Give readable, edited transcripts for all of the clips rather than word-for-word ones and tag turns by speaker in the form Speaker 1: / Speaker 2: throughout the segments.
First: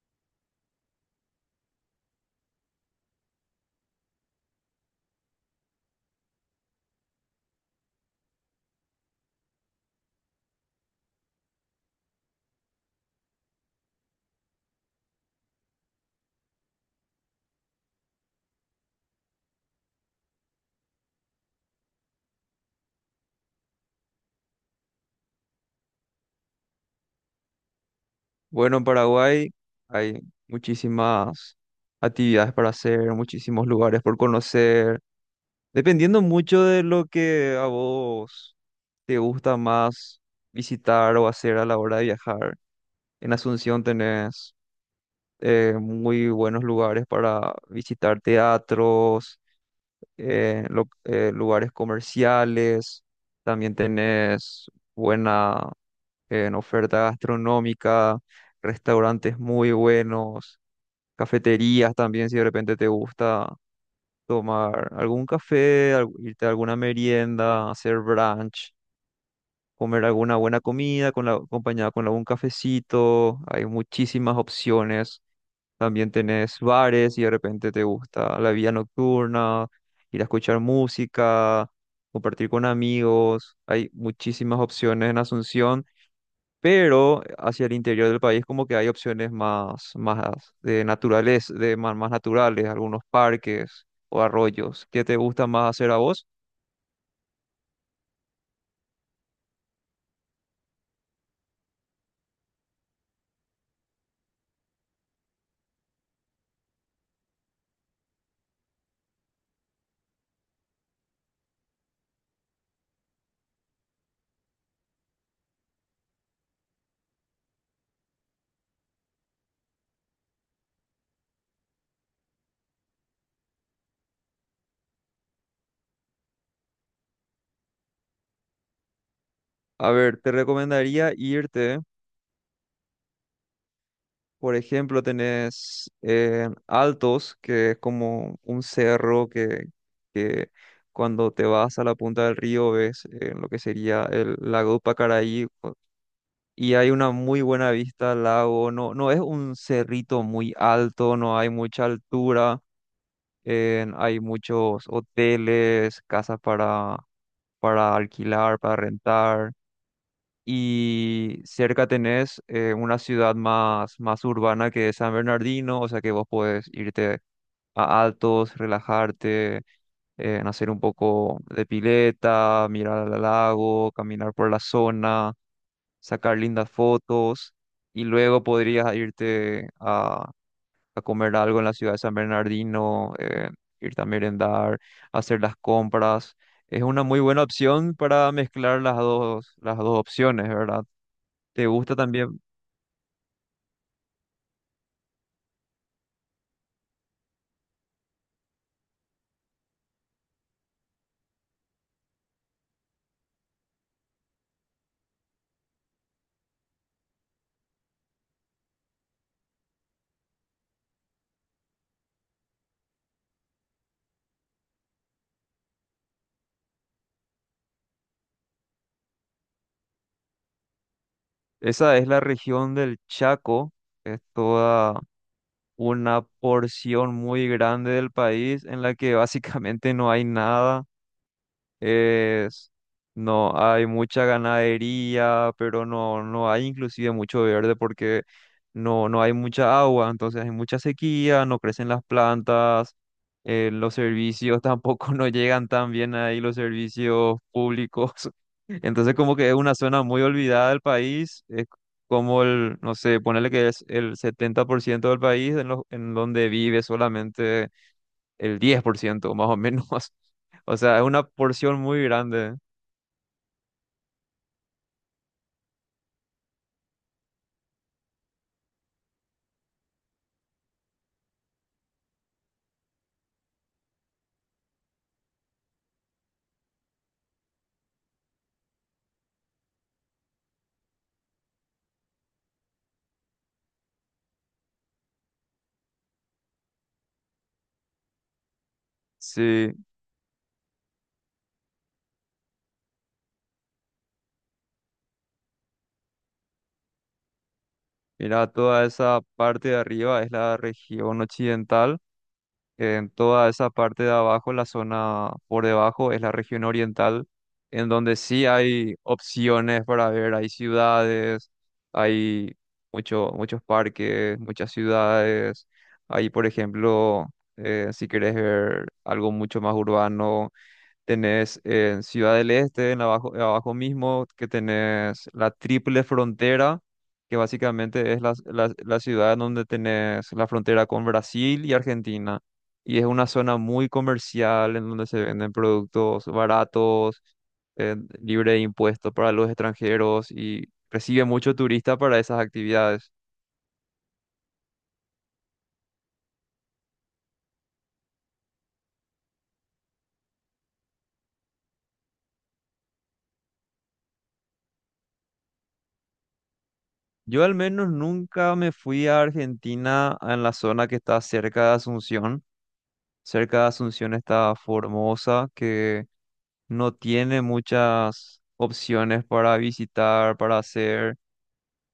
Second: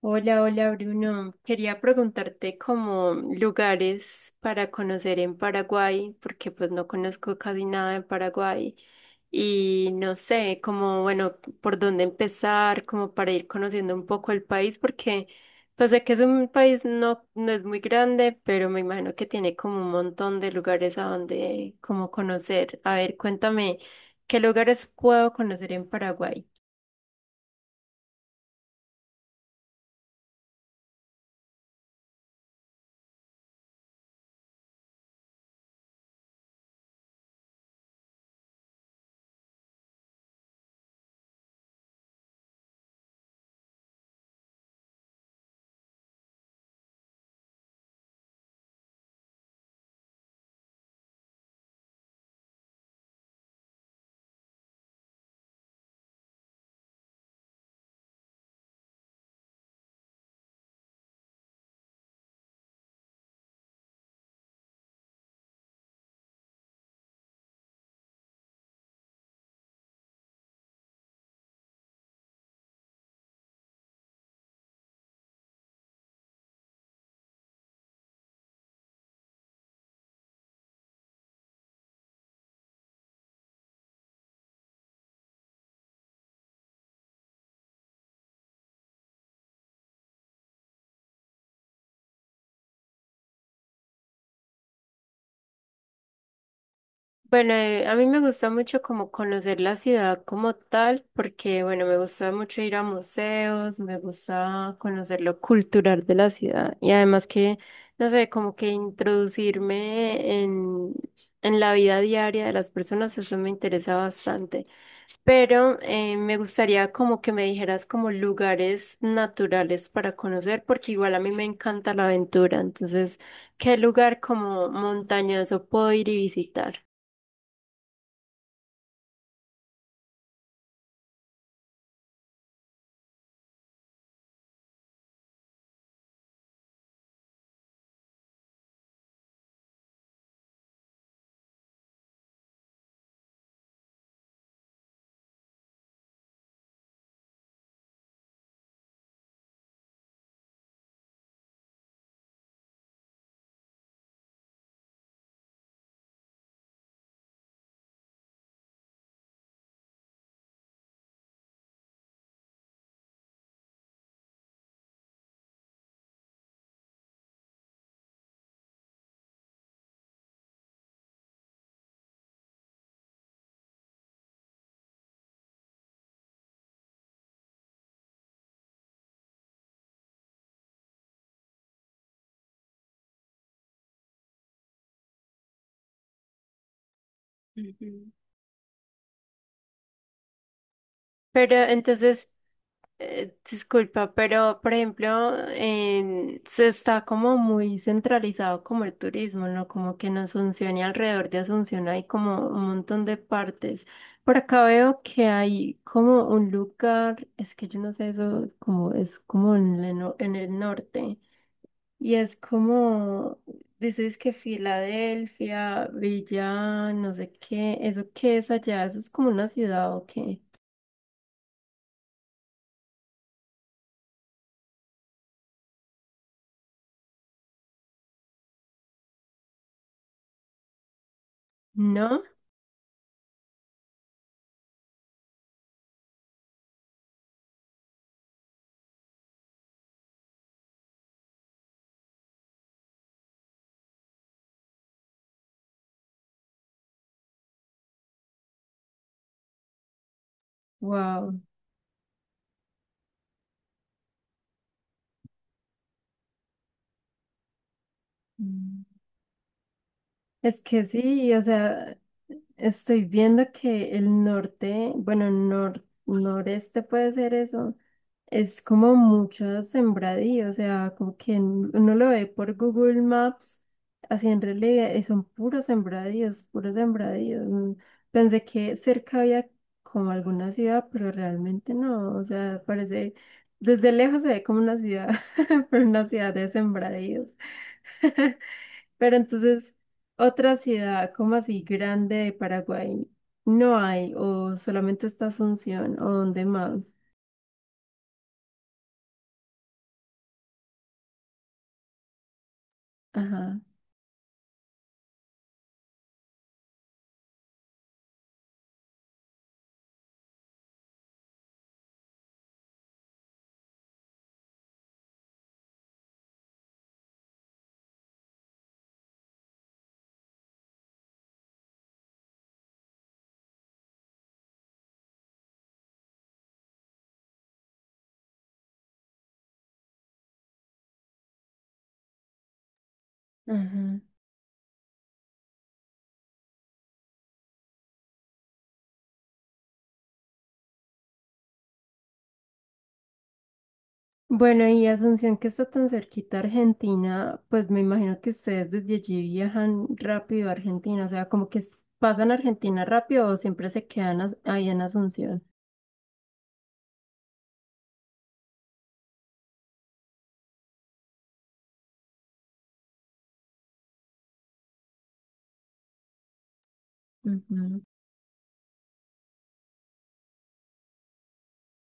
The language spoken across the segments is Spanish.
Speaker 1: Hola, hola Bruno. Quería preguntarte como lugares para conocer en Paraguay, porque pues no conozco casi nada en Paraguay y no sé como, bueno, por dónde empezar, como para ir conociendo un poco el país, porque pues sé que es un país no es muy grande, pero me imagino que tiene como un montón de lugares a donde como conocer. A ver, cuéntame, ¿qué lugares puedo conocer en Paraguay?
Speaker 2: Bueno, en Paraguay hay muchísimas actividades para hacer, muchísimos lugares por conocer, dependiendo mucho de lo que a vos te gusta más visitar o hacer a la hora de viajar. En Asunción tenés muy buenos lugares para visitar teatros, lugares comerciales, también tenés buena en oferta gastronómica, restaurantes muy buenos. Cafeterías también, si de repente te gusta tomar algún café, irte a alguna merienda, hacer brunch, comer alguna buena comida con la, acompañada con algún cafecito. Hay muchísimas opciones. También tenés bares y de repente te gusta la vida nocturna, ir a escuchar música, compartir con amigos. Hay muchísimas opciones en Asunción, pero hacia el interior del país como que hay opciones más, más de naturales, de más, más naturales, algunos parques o arroyos. ¿Qué te gusta más hacer a vos?
Speaker 1: Bueno, a mí me gusta mucho como conocer la ciudad como tal, porque bueno, me gusta mucho ir a museos, me gusta conocer lo cultural de la ciudad y además que, no sé, como que en la vida diaria de las personas, eso me interesa bastante. Pero me gustaría como que me dijeras como lugares naturales para conocer, porque igual a mí me encanta la aventura, entonces, ¿qué lugar como montañoso puedo ir y visitar?
Speaker 2: A ver, te recomendaría irte, por ejemplo, tenés en Altos, que es como un cerro que cuando te vas a la punta del río ves lo que sería el lago de Pacaraí, y hay una muy buena vista al lago, no, no es un cerrito muy alto, no hay mucha altura. Hay muchos hoteles, casas para alquilar, para rentar. Y cerca tenés una ciudad más, más urbana, que es San Bernardino, o sea que vos podés irte a Altos, relajarte, hacer un poco de pileta, mirar al lago, caminar por la zona, sacar lindas fotos. Y luego podrías irte a comer algo en la ciudad de San Bernardino, ir a merendar, hacer las compras. Es una muy buena opción
Speaker 1: Ujú.
Speaker 2: para mezclar las dos opciones, ¿verdad?
Speaker 1: Pero
Speaker 2: ¿Te gusta
Speaker 1: entonces,
Speaker 2: también?
Speaker 1: disculpa, pero por ejemplo, se está como muy centralizado como el turismo, ¿no? Como que en Asunción y alrededor de Asunción hay como un montón de partes. Por acá veo que hay como un lugar, es que yo no sé eso, como es como en, el no- en el norte. Y es como, dices que Filadelfia, Villa, no sé qué, ¿eso qué es allá? ¿Eso es como una ciudad o qué?
Speaker 2: Esa es la región del Chaco, es toda una porción muy grande del país en la que básicamente no hay nada.
Speaker 1: ¿No?
Speaker 2: Es, no hay mucha ganadería, pero no, no hay inclusive mucho verde porque no, no hay mucha agua, entonces hay mucha sequía, no crecen las plantas, los servicios tampoco no llegan tan bien ahí, los servicios públicos. Entonces como que es una zona muy olvidada del
Speaker 1: Wow.
Speaker 2: país, es como el, no sé, ponerle que es el 70% del país en, en donde vive solamente el 10% más o menos.
Speaker 1: Es
Speaker 2: O
Speaker 1: que
Speaker 2: sea, es una
Speaker 1: sí, o
Speaker 2: porción
Speaker 1: sea,
Speaker 2: muy grande.
Speaker 1: estoy viendo que el norte, bueno, noreste puede ser eso, es como mucho sembradío, o sea, como que uno lo ve por Google Maps, así en relieve, y son puros sembradíos, puros sembradíos. Mm. Pensé que cerca había como alguna ciudad, pero realmente no, o sea, parece, desde lejos se ve como una ciudad, pero una ciudad de sembradíos. Pero entonces,
Speaker 2: Sí,
Speaker 1: otra ciudad como así grande de Paraguay no hay, o solamente está Asunción, o dónde más.
Speaker 2: mira, toda esa parte de arriba es la región occidental, en toda
Speaker 1: Ajá,
Speaker 2: esa parte de abajo, la zona por debajo es la región oriental, en donde sí hay opciones para ver, hay ciudades, hay mucho, muchos parques, muchas ciudades, hay, por ejemplo, si quieres ver algo mucho más urbano. Tenés en Ciudad del Este, en abajo, abajo mismo, que tenés la triple frontera, que básicamente es la ciudad en donde tenés la frontera con Brasil y Argentina. Y es una zona muy
Speaker 1: ajá.
Speaker 2: comercial en donde se venden productos baratos, libre de impuestos para los extranjeros, y recibe mucho turista para esas actividades.
Speaker 1: Bueno, y Asunción que está tan cerquita a Argentina, pues me imagino que ustedes desde allí viajan rápido a Argentina, o sea, como que pasan a Argentina rápido o siempre se quedan ahí en Asunción.
Speaker 2: Yo al menos nunca me fui a Argentina en la zona que está cerca de Asunción. Cerca de Asunción está Formosa, que no tiene
Speaker 1: Ujú.
Speaker 2: muchas opciones para visitar, para hacer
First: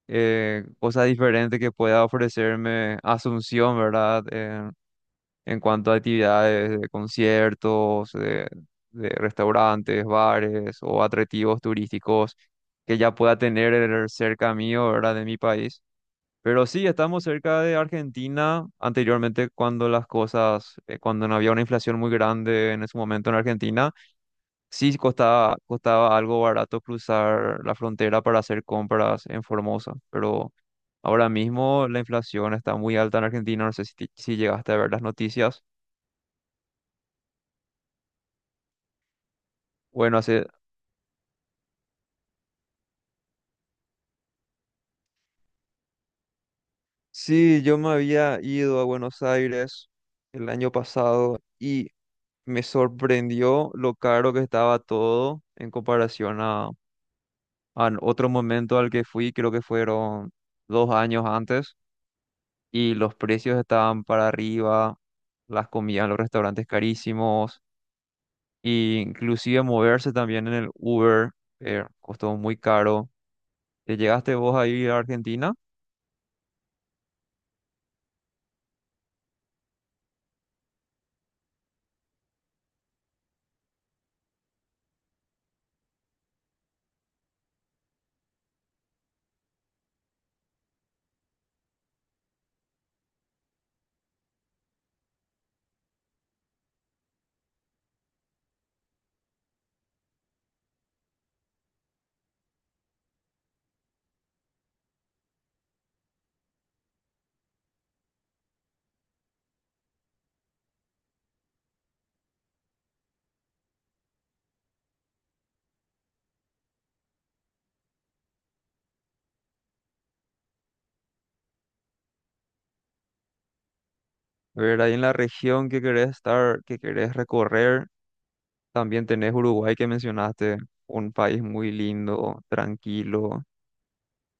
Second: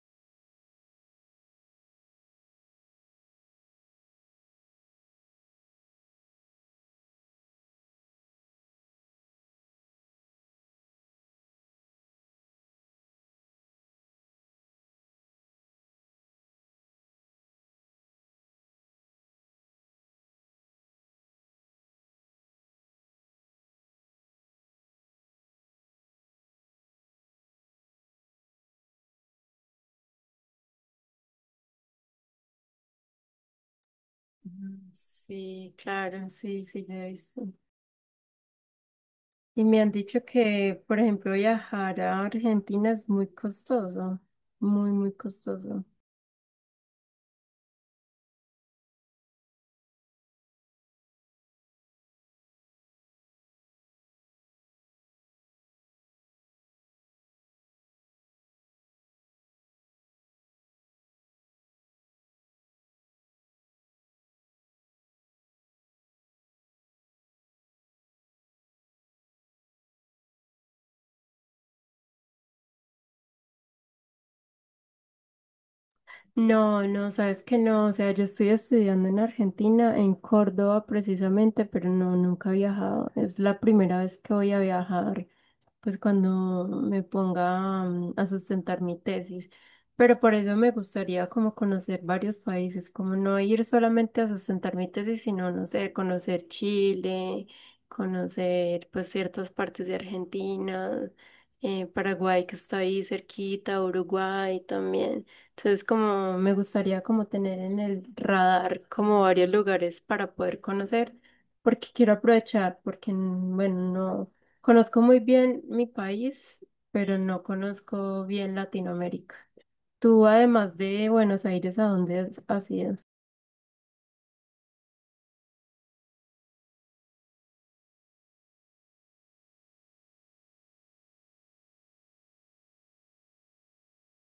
Speaker 2: cosas diferentes que pueda ofrecerme Asunción, ¿verdad? En cuanto a actividades de conciertos, de restaurantes, bares o atractivos turísticos que ya pueda tener cerca mío, ¿verdad? De mi país. Pero sí, estamos cerca de Argentina. Anteriormente, cuando las cosas, cuando no había una inflación muy grande en ese momento en Argentina, sí costaba, costaba algo barato cruzar la frontera para hacer compras en Formosa. Pero ahora mismo la inflación está muy alta en Argentina. No sé si, si llegaste a
Speaker 1: Ujú.
Speaker 2: ver las noticias.
Speaker 1: Sí, claro, sí, sí, ya he visto. Y me han
Speaker 2: Bueno,
Speaker 1: dicho
Speaker 2: hace...
Speaker 1: que, por ejemplo, viajar a Argentina es muy costoso, muy, muy costoso.
Speaker 2: Sí, yo me había ido a Buenos Aires el año pasado y me sorprendió lo caro que estaba todo en comparación a... Al otro momento al que fui, creo que fueron dos años antes, y los precios estaban para arriba, las comidas en los restaurantes carísimos, e inclusive moverse también en el Uber, costó muy caro. ¿Te llegaste vos a ir a Argentina?
Speaker 1: No, no, sabes que no, o sea, yo estoy estudiando en Argentina, en Córdoba precisamente, pero no, nunca he viajado. Es la primera vez que voy a viajar. Pues cuando me ponga a sustentar mi tesis. Pero por eso me gustaría como conocer varios países, como no ir solamente a sustentar mi tesis, sino, no sé, conocer Chile, conocer pues ciertas partes de Argentina, Paraguay que está ahí cerquita, Uruguay también. Entonces como me gustaría como tener en el radar como varios lugares para poder conocer, porque quiero aprovechar, porque bueno, no. Conozco muy bien mi país, pero no conozco bien Latinoamérica. Tú, además de Buenos Aires, ¿a dónde has ido?
Speaker 2: A ver, ahí en la región que querés estar, que querés recorrer, también tenés Uruguay que mencionaste, un país muy lindo, tranquilo.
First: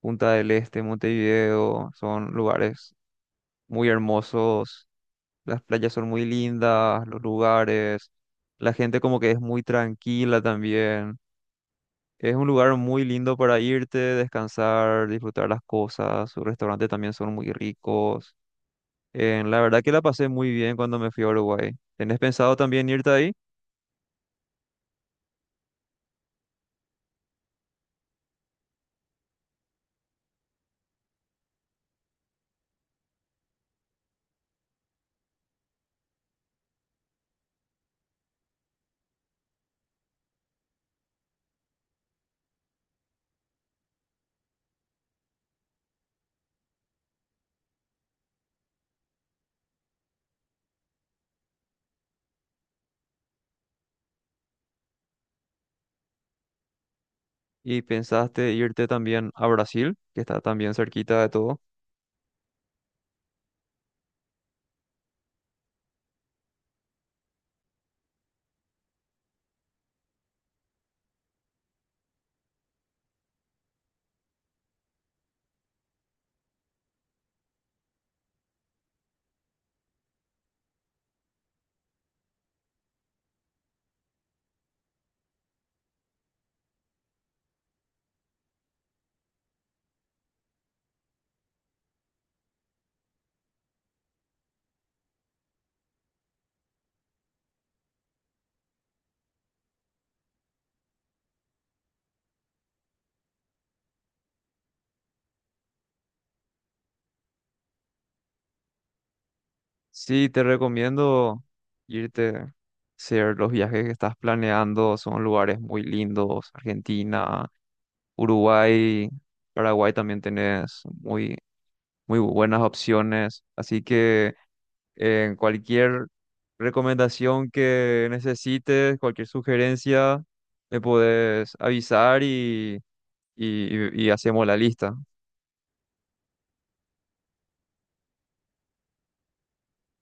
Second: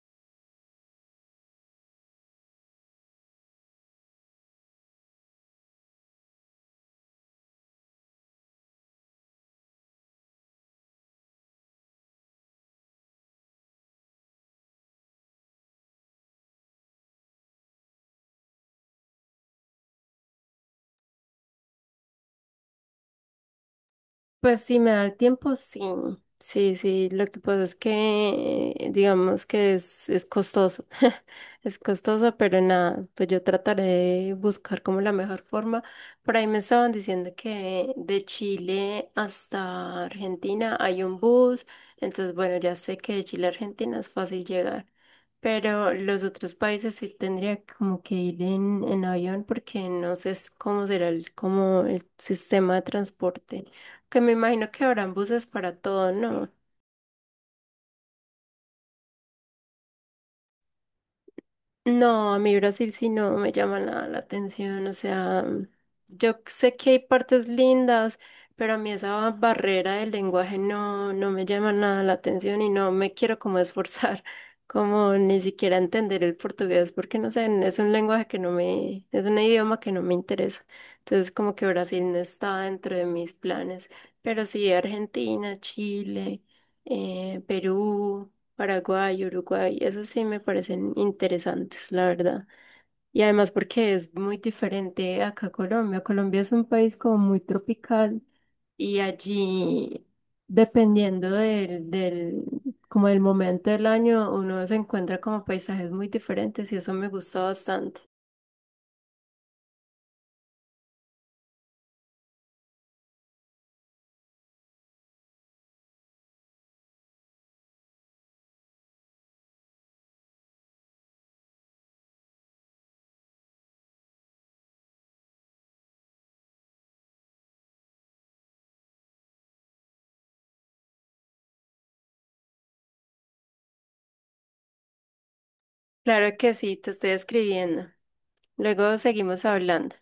Speaker 2: Punta del Este, Montevideo, son lugares muy hermosos. Las playas son muy lindas, los lugares, la gente como que es muy tranquila también. Es un lugar muy lindo para irte, descansar, disfrutar las cosas. Sus restaurantes también son muy ricos. La verdad que la pasé muy bien cuando me fui a Uruguay. ¿Tenés pensado también irte ahí?
Speaker 1: Pues si me da el tiempo, sí. Sí, sí, lo que pasa es que digamos que es costoso. Es costoso, pero nada, pues yo trataré de buscar como la mejor forma. Por ahí me estaban diciendo que de Chile hasta Argentina hay un bus, entonces bueno, ya sé que de Chile a Argentina es fácil llegar, pero los otros países sí tendría como que ir en avión porque no sé cómo será el, como el sistema de transporte. Que me imagino que habrán buses para todo, ¿no?
Speaker 2: ¿Y pensaste irte también a Brasil, que está también cerquita de todo?
Speaker 1: No, a mí Brasil sí no me llama nada la atención, o sea, yo sé que hay partes lindas, pero a mí esa barrera del lenguaje no me llama nada la atención y no me quiero como esforzar, como ni siquiera entender el portugués, porque no sé, es un lenguaje que no me, es un idioma que no me interesa, entonces como que Brasil no está dentro de mis planes, pero sí Argentina, Chile, Perú. Paraguay, Uruguay, esos sí me parecen interesantes, la verdad. Y además porque es muy diferente acá a Colombia. Colombia es un país como muy tropical y allí, dependiendo del como del momento del año, uno se encuentra como paisajes muy diferentes y eso me gustó bastante.
Speaker 2: Sí, te recomiendo irte, hacer los viajes que estás planeando. Son lugares muy lindos. Argentina, Uruguay, Paraguay, también tenés muy, muy buenas opciones. Así que en cualquier recomendación que necesites, cualquier sugerencia, me podés avisar y, y hacemos la lista.
Speaker 1: Claro que sí, te estoy escribiendo. Luego seguimos hablando.